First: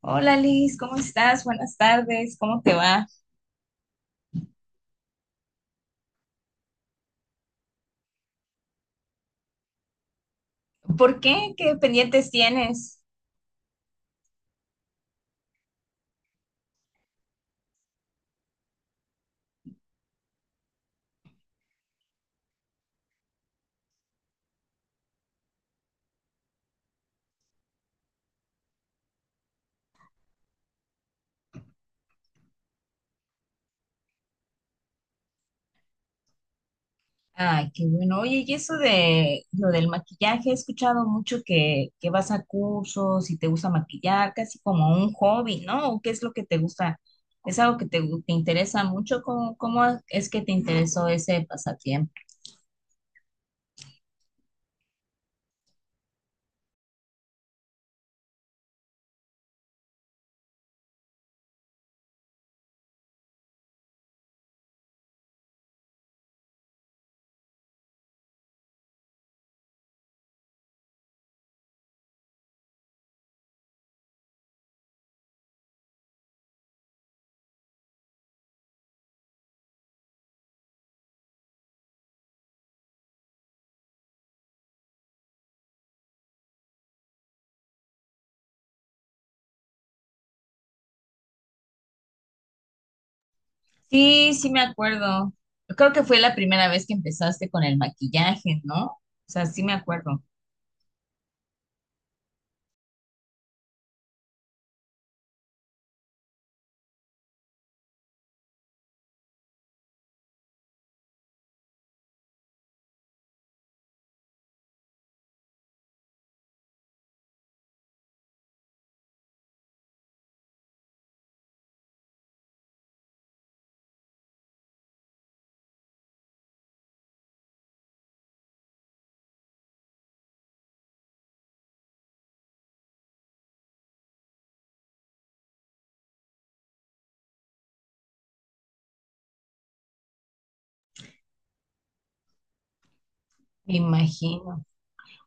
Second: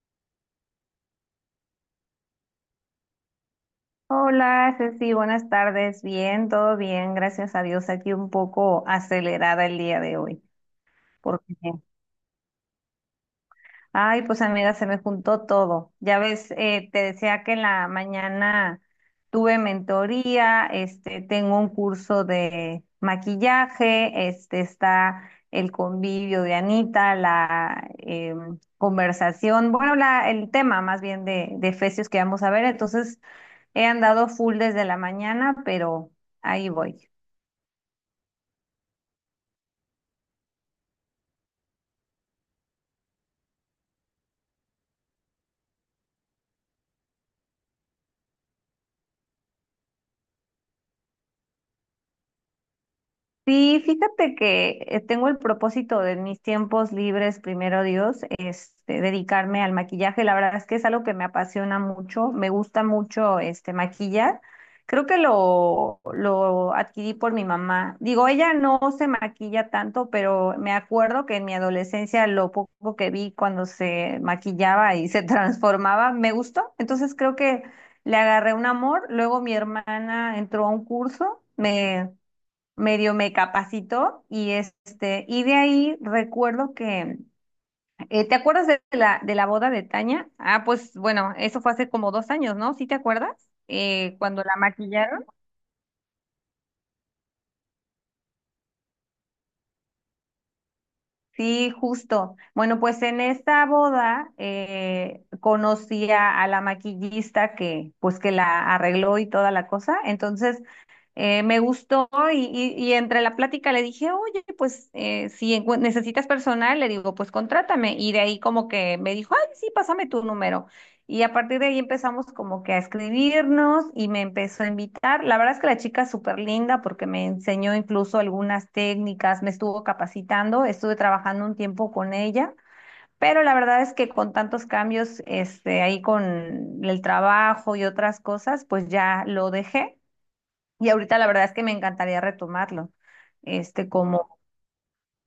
Hola Liz, ¿cómo estás? Buenas tardes, ¿cómo te va? Hola, Ceci, buenas tardes. Bien, todo bien, gracias a Dios. Aquí un poco acelerada el día de hoy, ¿Por qué? porque ¿Qué pendientes tienes? Ay, pues amiga, se me juntó todo. Ya ves, te decía que en la mañana tuve mentoría, tengo un curso de maquillaje, está el convivio de Anita, la conversación, bueno, el tema más bien de Efesios que vamos a ver. Entonces, he andado full desde la mañana, pero ahí voy. Ay, qué bueno. Oye, y eso de lo del maquillaje, he escuchado mucho que vas a cursos y te gusta maquillar, casi como un hobby, ¿no? ¿O qué es lo que te gusta? ¿Es algo que te interesa mucho? ¿Cómo es que te interesó ese pasatiempo? Sí, fíjate que tengo el propósito de en mis tiempos libres, primero Dios, dedicarme al maquillaje. La verdad es que es algo que me apasiona mucho, me gusta mucho este maquillar. Creo que lo adquirí por mi mamá. Digo, ella no se maquilla tanto, pero me acuerdo que en mi adolescencia lo poco que vi cuando se maquillaba y se transformaba, me gustó. Entonces creo que le agarré un amor. Luego mi hermana entró a un curso, me medio me capacitó y y de ahí recuerdo que, ¿te acuerdas de la boda de Tania? Ah, pues bueno, eso fue hace como 2 años, ¿no? ¿Sí te acuerdas? Sí, Cuando sí la me maquillaron. acuerdo. Creo que fue la primera vez que empezaste con el maquillaje, ¿no? O sea, sí me acuerdo. Sí, justo. Bueno, pues en esta boda conocí a la maquillista que, pues que la arregló y toda la cosa. Entonces, me gustó y entre la plática le dije, oye, pues si necesitas personal, le digo, pues contrátame. Y de ahí como que me dijo, ay, sí, pásame tu número. Y a partir de ahí empezamos como que a escribirnos y me empezó a invitar. La verdad es que la chica es súper linda porque me enseñó incluso algunas técnicas, me estuvo capacitando, estuve trabajando un tiempo con ella. Pero la verdad es que con tantos cambios, ahí con el trabajo y otras cosas, pues ya lo dejé. Y ahorita la verdad es que me encantaría retomarlo. Me Este, como, imagino.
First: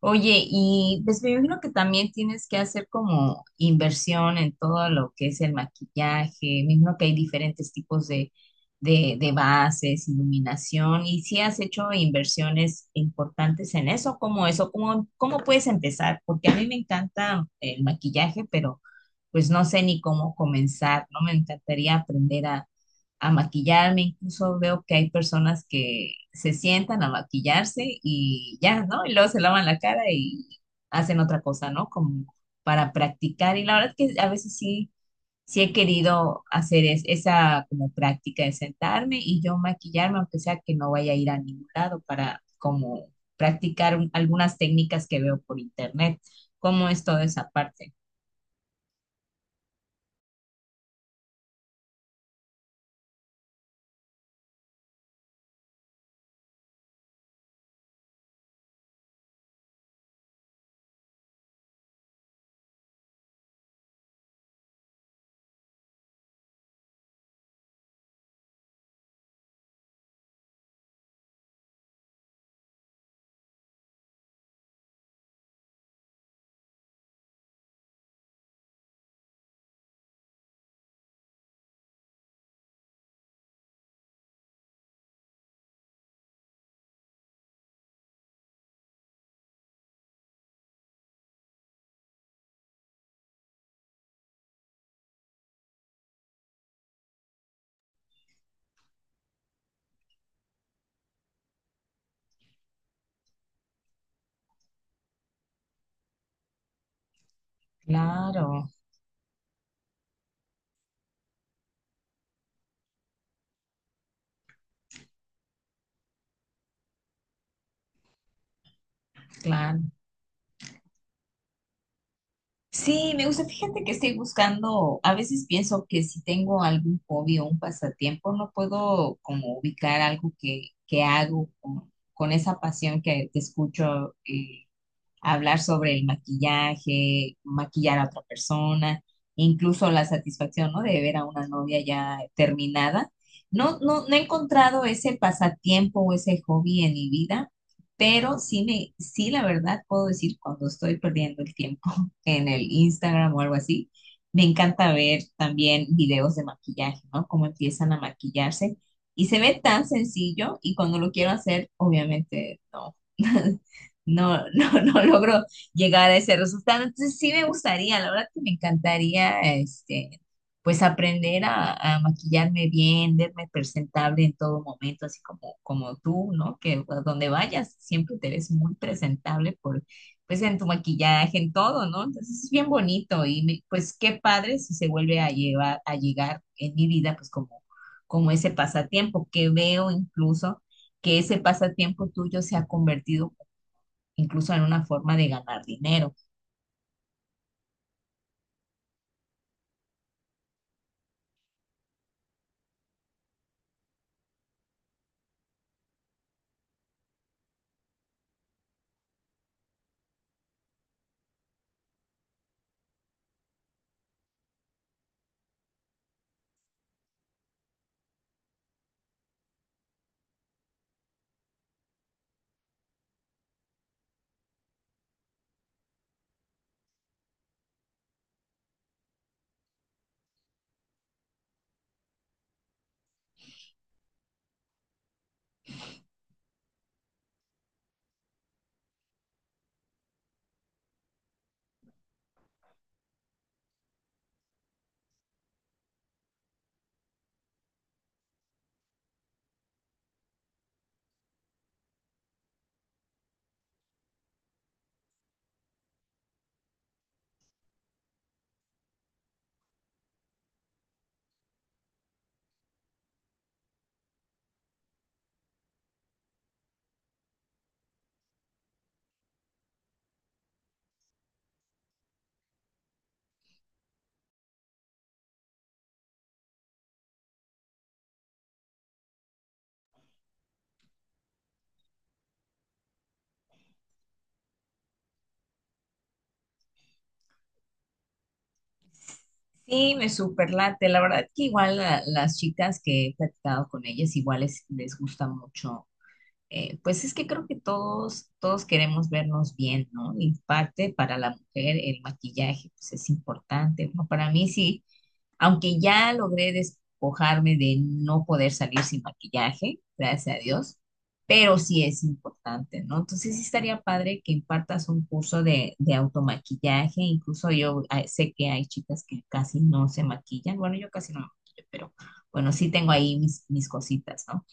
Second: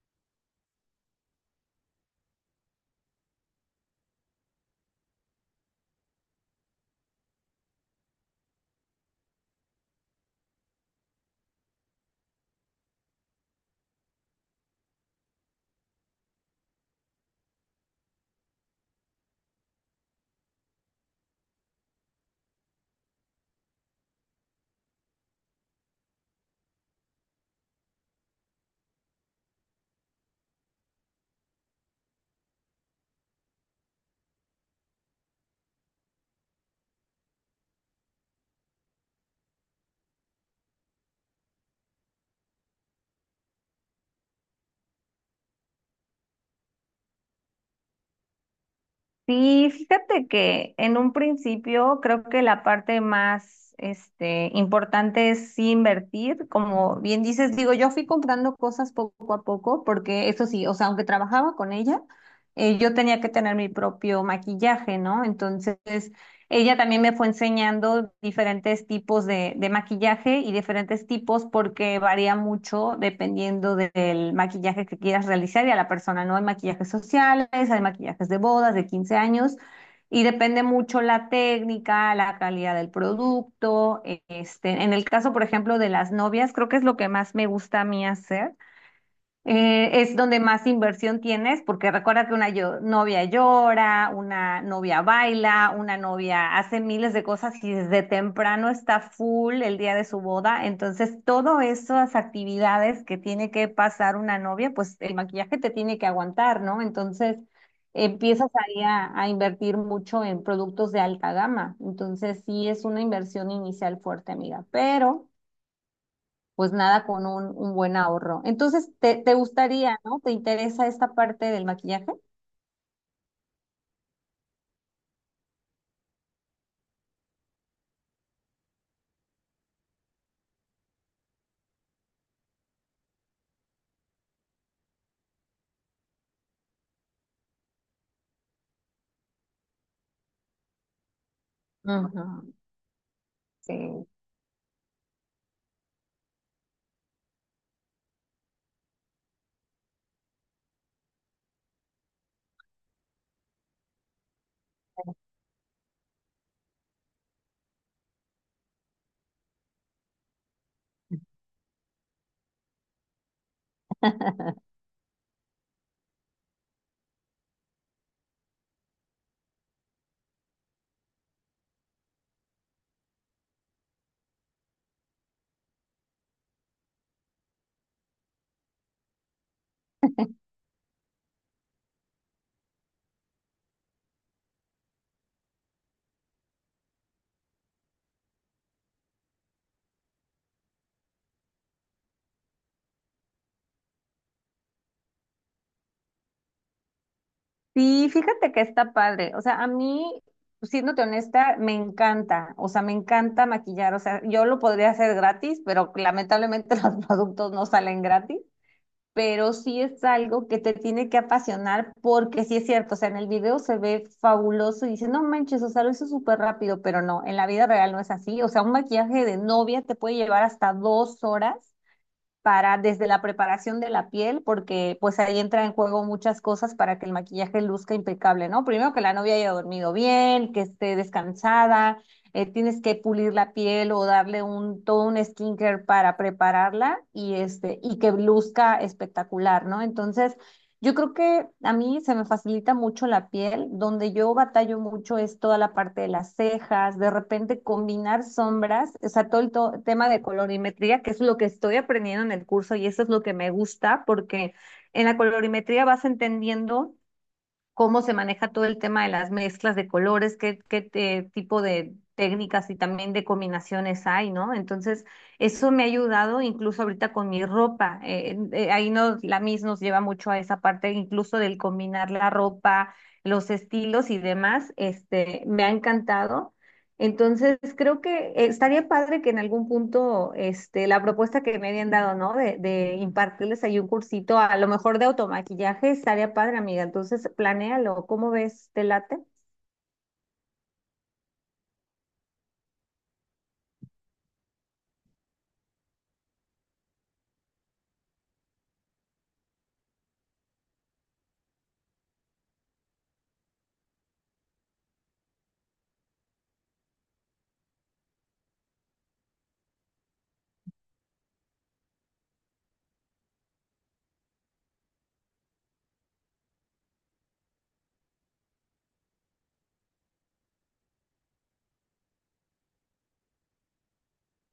Oye, y pues me imagino que también tienes que hacer como inversión en todo lo que es el maquillaje. Me imagino que hay diferentes tipos de bases, iluminación. ¿Y si has hecho inversiones importantes en eso? ¿Cómo eso? ¿Cómo puedes empezar? Porque a mí me encanta el maquillaje, pero pues no sé ni cómo comenzar, ¿no? Me encantaría aprender a maquillarme, incluso veo que hay personas que se sientan a maquillarse y ya, ¿no? Y luego se lavan la cara y hacen otra cosa, ¿no? Como para practicar. Y la verdad es que a veces sí, he querido hacer esa como práctica de sentarme y yo maquillarme, aunque sea que no vaya a ir a ningún lado para como practicar algunas técnicas que veo por internet. ¿Cómo es toda esa parte? sí, fíjate que en un principio creo que la parte más, importante es sí invertir. Como bien dices, digo, yo fui comprando cosas poco a poco, porque eso sí, o sea, aunque trabajaba con ella, yo tenía que tener mi propio maquillaje, ¿no? Entonces, ella también me fue enseñando diferentes tipos de maquillaje y diferentes tipos porque varía mucho dependiendo del maquillaje que quieras realizar y a la persona, ¿no? Hay maquillajes sociales, hay maquillajes de bodas, de 15 años y depende mucho la técnica, la calidad del producto. En el caso, por ejemplo, de las novias, creo que es lo que más me gusta a mí hacer, es donde más inversión tienes, porque recuerda que una novia llora, una novia baila, una novia hace miles de cosas y desde temprano está full el día de su boda. Entonces, todas esas actividades que tiene que pasar una novia, pues el maquillaje te tiene que aguantar, ¿no? Entonces, empiezas Claro. ahí a invertir mucho en productos de alta gama. Entonces, sí es una inversión inicial fuerte, amiga, pero pues nada con un buen ahorro. Entonces, te Claro. gustaría, ¿no? ¿Te interesa esta parte del maquillaje? Sí, me gusta. Fíjate que estoy buscando, a veces pienso que si tengo algún hobby o un pasatiempo, no puedo como ubicar algo que hago con esa pasión que escucho. Hablar sobre el maquillaje, maquillar a otra persona, incluso la satisfacción, ¿no? De ver a una novia ya Ujú, terminada. Sí. No he encontrado ese pasatiempo o ese hobby en mi vida, pero sí, la verdad, puedo decir cuando estoy perdiendo el tiempo en el Instagram o algo así, me encanta ver también videos de maquillaje, ¿no? Cómo empiezan a maquillarse. Y se ve tan sencillo y cuando lo quiero hacer, obviamente no. No, no logro llegar a ese resultado. Entonces sí me gustaría, la verdad que me encantaría, pues aprender a maquillarme bien, verme presentable en todo momento, así como tú, ¿no? Que a donde vayas siempre te ves muy presentable por, pues en tu maquillaje, en todo, ¿no? Entonces es bien bonito y pues qué padre si se vuelve a llegar en mi vida, pues como, como ese pasatiempo que veo incluso que ese pasatiempo tuyo se ha convertido incluso en una forma de ganar dinero. Sí, fíjate que está padre. O sea, a mí, siéndote honesta, me encanta. O sea, me encanta maquillar. O sea, yo lo podría hacer gratis, pero lamentablemente los productos no salen gratis. Pero sí es algo que te tiene que apasionar porque sí es cierto, o sea, en el video se ve fabuloso y dice, no manches, o sea, lo hizo súper rápido, pero no, en la vida real no es así, o sea, un maquillaje de novia te puede llevar hasta 2 horas para desde la preparación de la piel, porque pues ahí entra en juego muchas cosas para que el maquillaje luzca impecable, ¿no? Primero que la novia haya dormido bien, que esté descansada, tienes que pulir la piel o darle un todo un skincare para prepararla y este y que luzca espectacular, ¿no? Entonces, yo creo que a mí se me facilita mucho la piel, donde yo batallo mucho es toda la parte de las cejas, de repente combinar sombras, o sea, todo el tema de colorimetría, que es lo que estoy aprendiendo en el curso y eso es lo que me gusta, porque en la colorimetría vas entendiendo cómo se maneja todo el tema de las mezclas de colores, qué tipo de técnicas y también de combinaciones hay, ¿no? Entonces, eso me ha ayudado incluso ahorita con mi ropa. Ahí nos, la MIS nos lleva mucho a esa parte, incluso del combinar la ropa, los estilos y demás. Me ha encantado. Entonces, creo que estaría padre que en algún punto, la propuesta que me habían dado, ¿no? De impartirles ahí un cursito, a lo mejor de automaquillaje, estaría padre, amiga. Entonces, planéalo, ¿cómo ves? ¿Te late? Sí, me superlate. La verdad que igual las chicas que he platicado con ellas, igual les gusta mucho. Pues es que creo que todos queremos vernos bien, ¿no? Y parte para la mujer el maquillaje, pues es importante. Bueno, para mí sí, aunque ya logré despojarme de no poder salir sin maquillaje, gracias a Dios, pero sí es importante, ¿no? Entonces sí estaría padre que impartas un curso de automaquillaje. Incluso yo ah, sé que hay chicas que casi no se maquillan. Bueno, yo casi no me maquillo, pero bueno, sí tengo ahí mis cositas, ¿no?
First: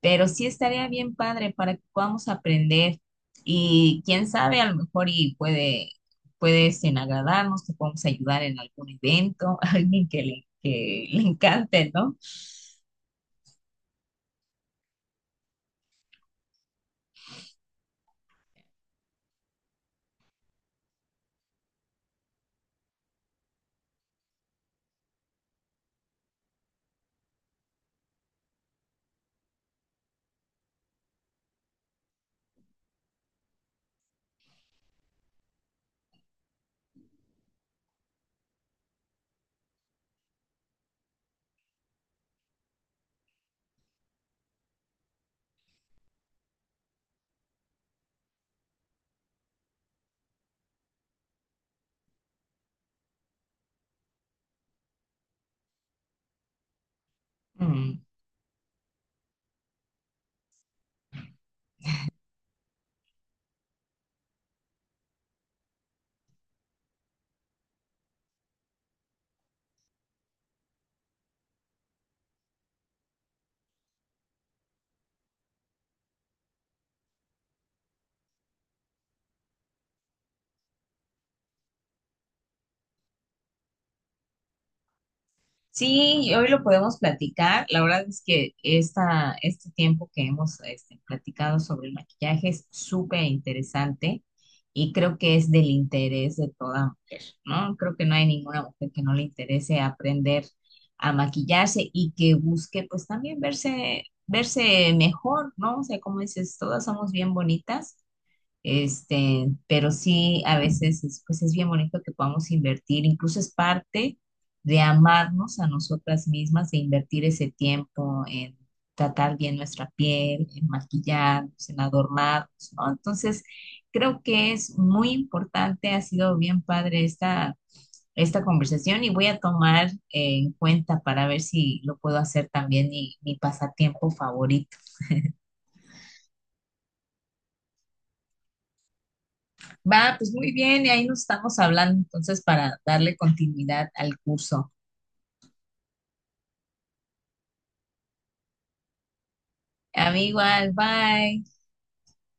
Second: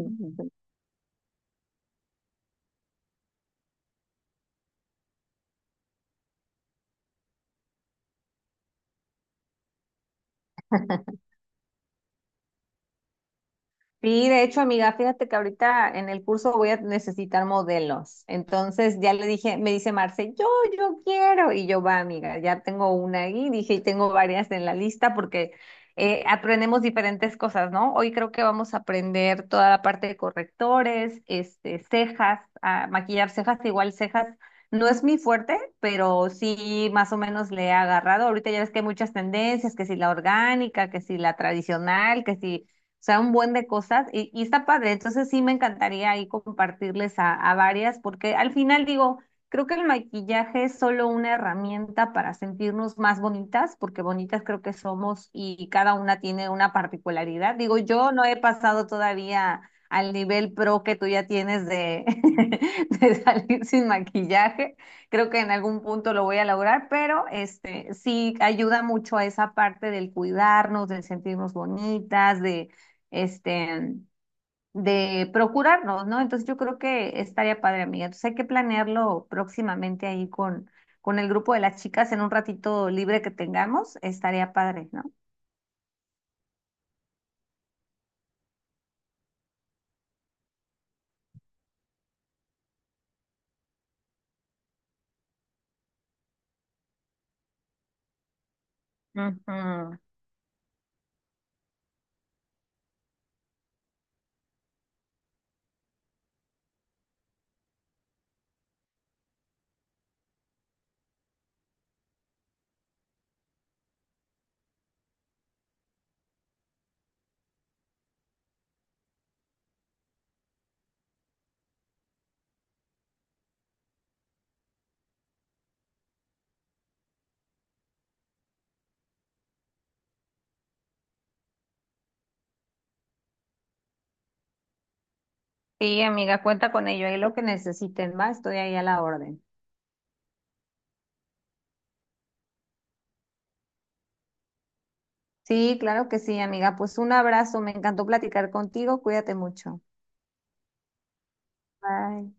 Pero sí estaría bien padre para que podamos aprender y quién sabe, a lo mejor y puede este, agradarnos, te podemos ayudar en algún evento, alguien que que le encante, ¿no? Sí, de hecho, amiga, fíjate que ahorita en el curso voy a necesitar modelos. Entonces ya le dije, me dice Marce, yo quiero. Y yo, va, amiga, ya tengo una ahí, dije, y tengo varias en la lista porque aprendemos diferentes cosas, ¿no? Hoy creo que vamos a aprender toda la parte de correctores, cejas, a maquillar cejas, igual cejas. No es mi fuerte, pero sí más o menos le he agarrado. Ahorita ya ves que hay muchas tendencias, que si la orgánica, que si la tradicional, que si o sea, un buen de cosas y está padre. Entonces sí me encantaría ahí compartirles a varias, porque al final digo, creo que el maquillaje es solo una herramienta para sentirnos más bonitas, porque bonitas creo que somos y cada una tiene una particularidad. Digo, yo no he pasado todavía al nivel pro que tú ya tienes de salir sin maquillaje. Creo que en algún punto lo voy a lograr, pero este sí ayuda mucho a esa parte del cuidarnos, del sentirnos bonitas, este, de procurarnos, ¿no? Entonces yo creo que estaría padre, amiga. Entonces hay que planearlo próximamente ahí con el grupo de las chicas en un ratito libre que tengamos, estaría padre, ¿no? Sí, y hoy lo podemos platicar. La verdad es que este tiempo que hemos este, platicado sobre el maquillaje es súper interesante y creo que es del interés de toda mujer, ¿no? Creo que no hay ninguna mujer que no le interese Ujú. aprender a maquillarse y que busque pues también verse mejor, ¿no? O sea, como dices, todas somos bien bonitas este, pero sí, a veces es, pues es bien bonito que podamos invertir, incluso es parte de amarnos a nosotras mismas, de invertir ese tiempo en tratar bien nuestra piel, en maquillarnos, en adornarnos, ¿no? Entonces, creo que es muy importante, ha sido bien padre esta conversación y voy a tomar en cuenta para ver si lo puedo hacer también mi pasatiempo favorito. Sí, amiga, cuenta con ello. Ahí lo que necesiten, va, estoy ahí a la orden. Va, pues muy bien, y ahí nos estamos hablando entonces para darle continuidad al curso. Sí, claro que sí, amiga. Pues un abrazo, me encantó platicar contigo, cuídate mucho. Amigo, bye. Bye.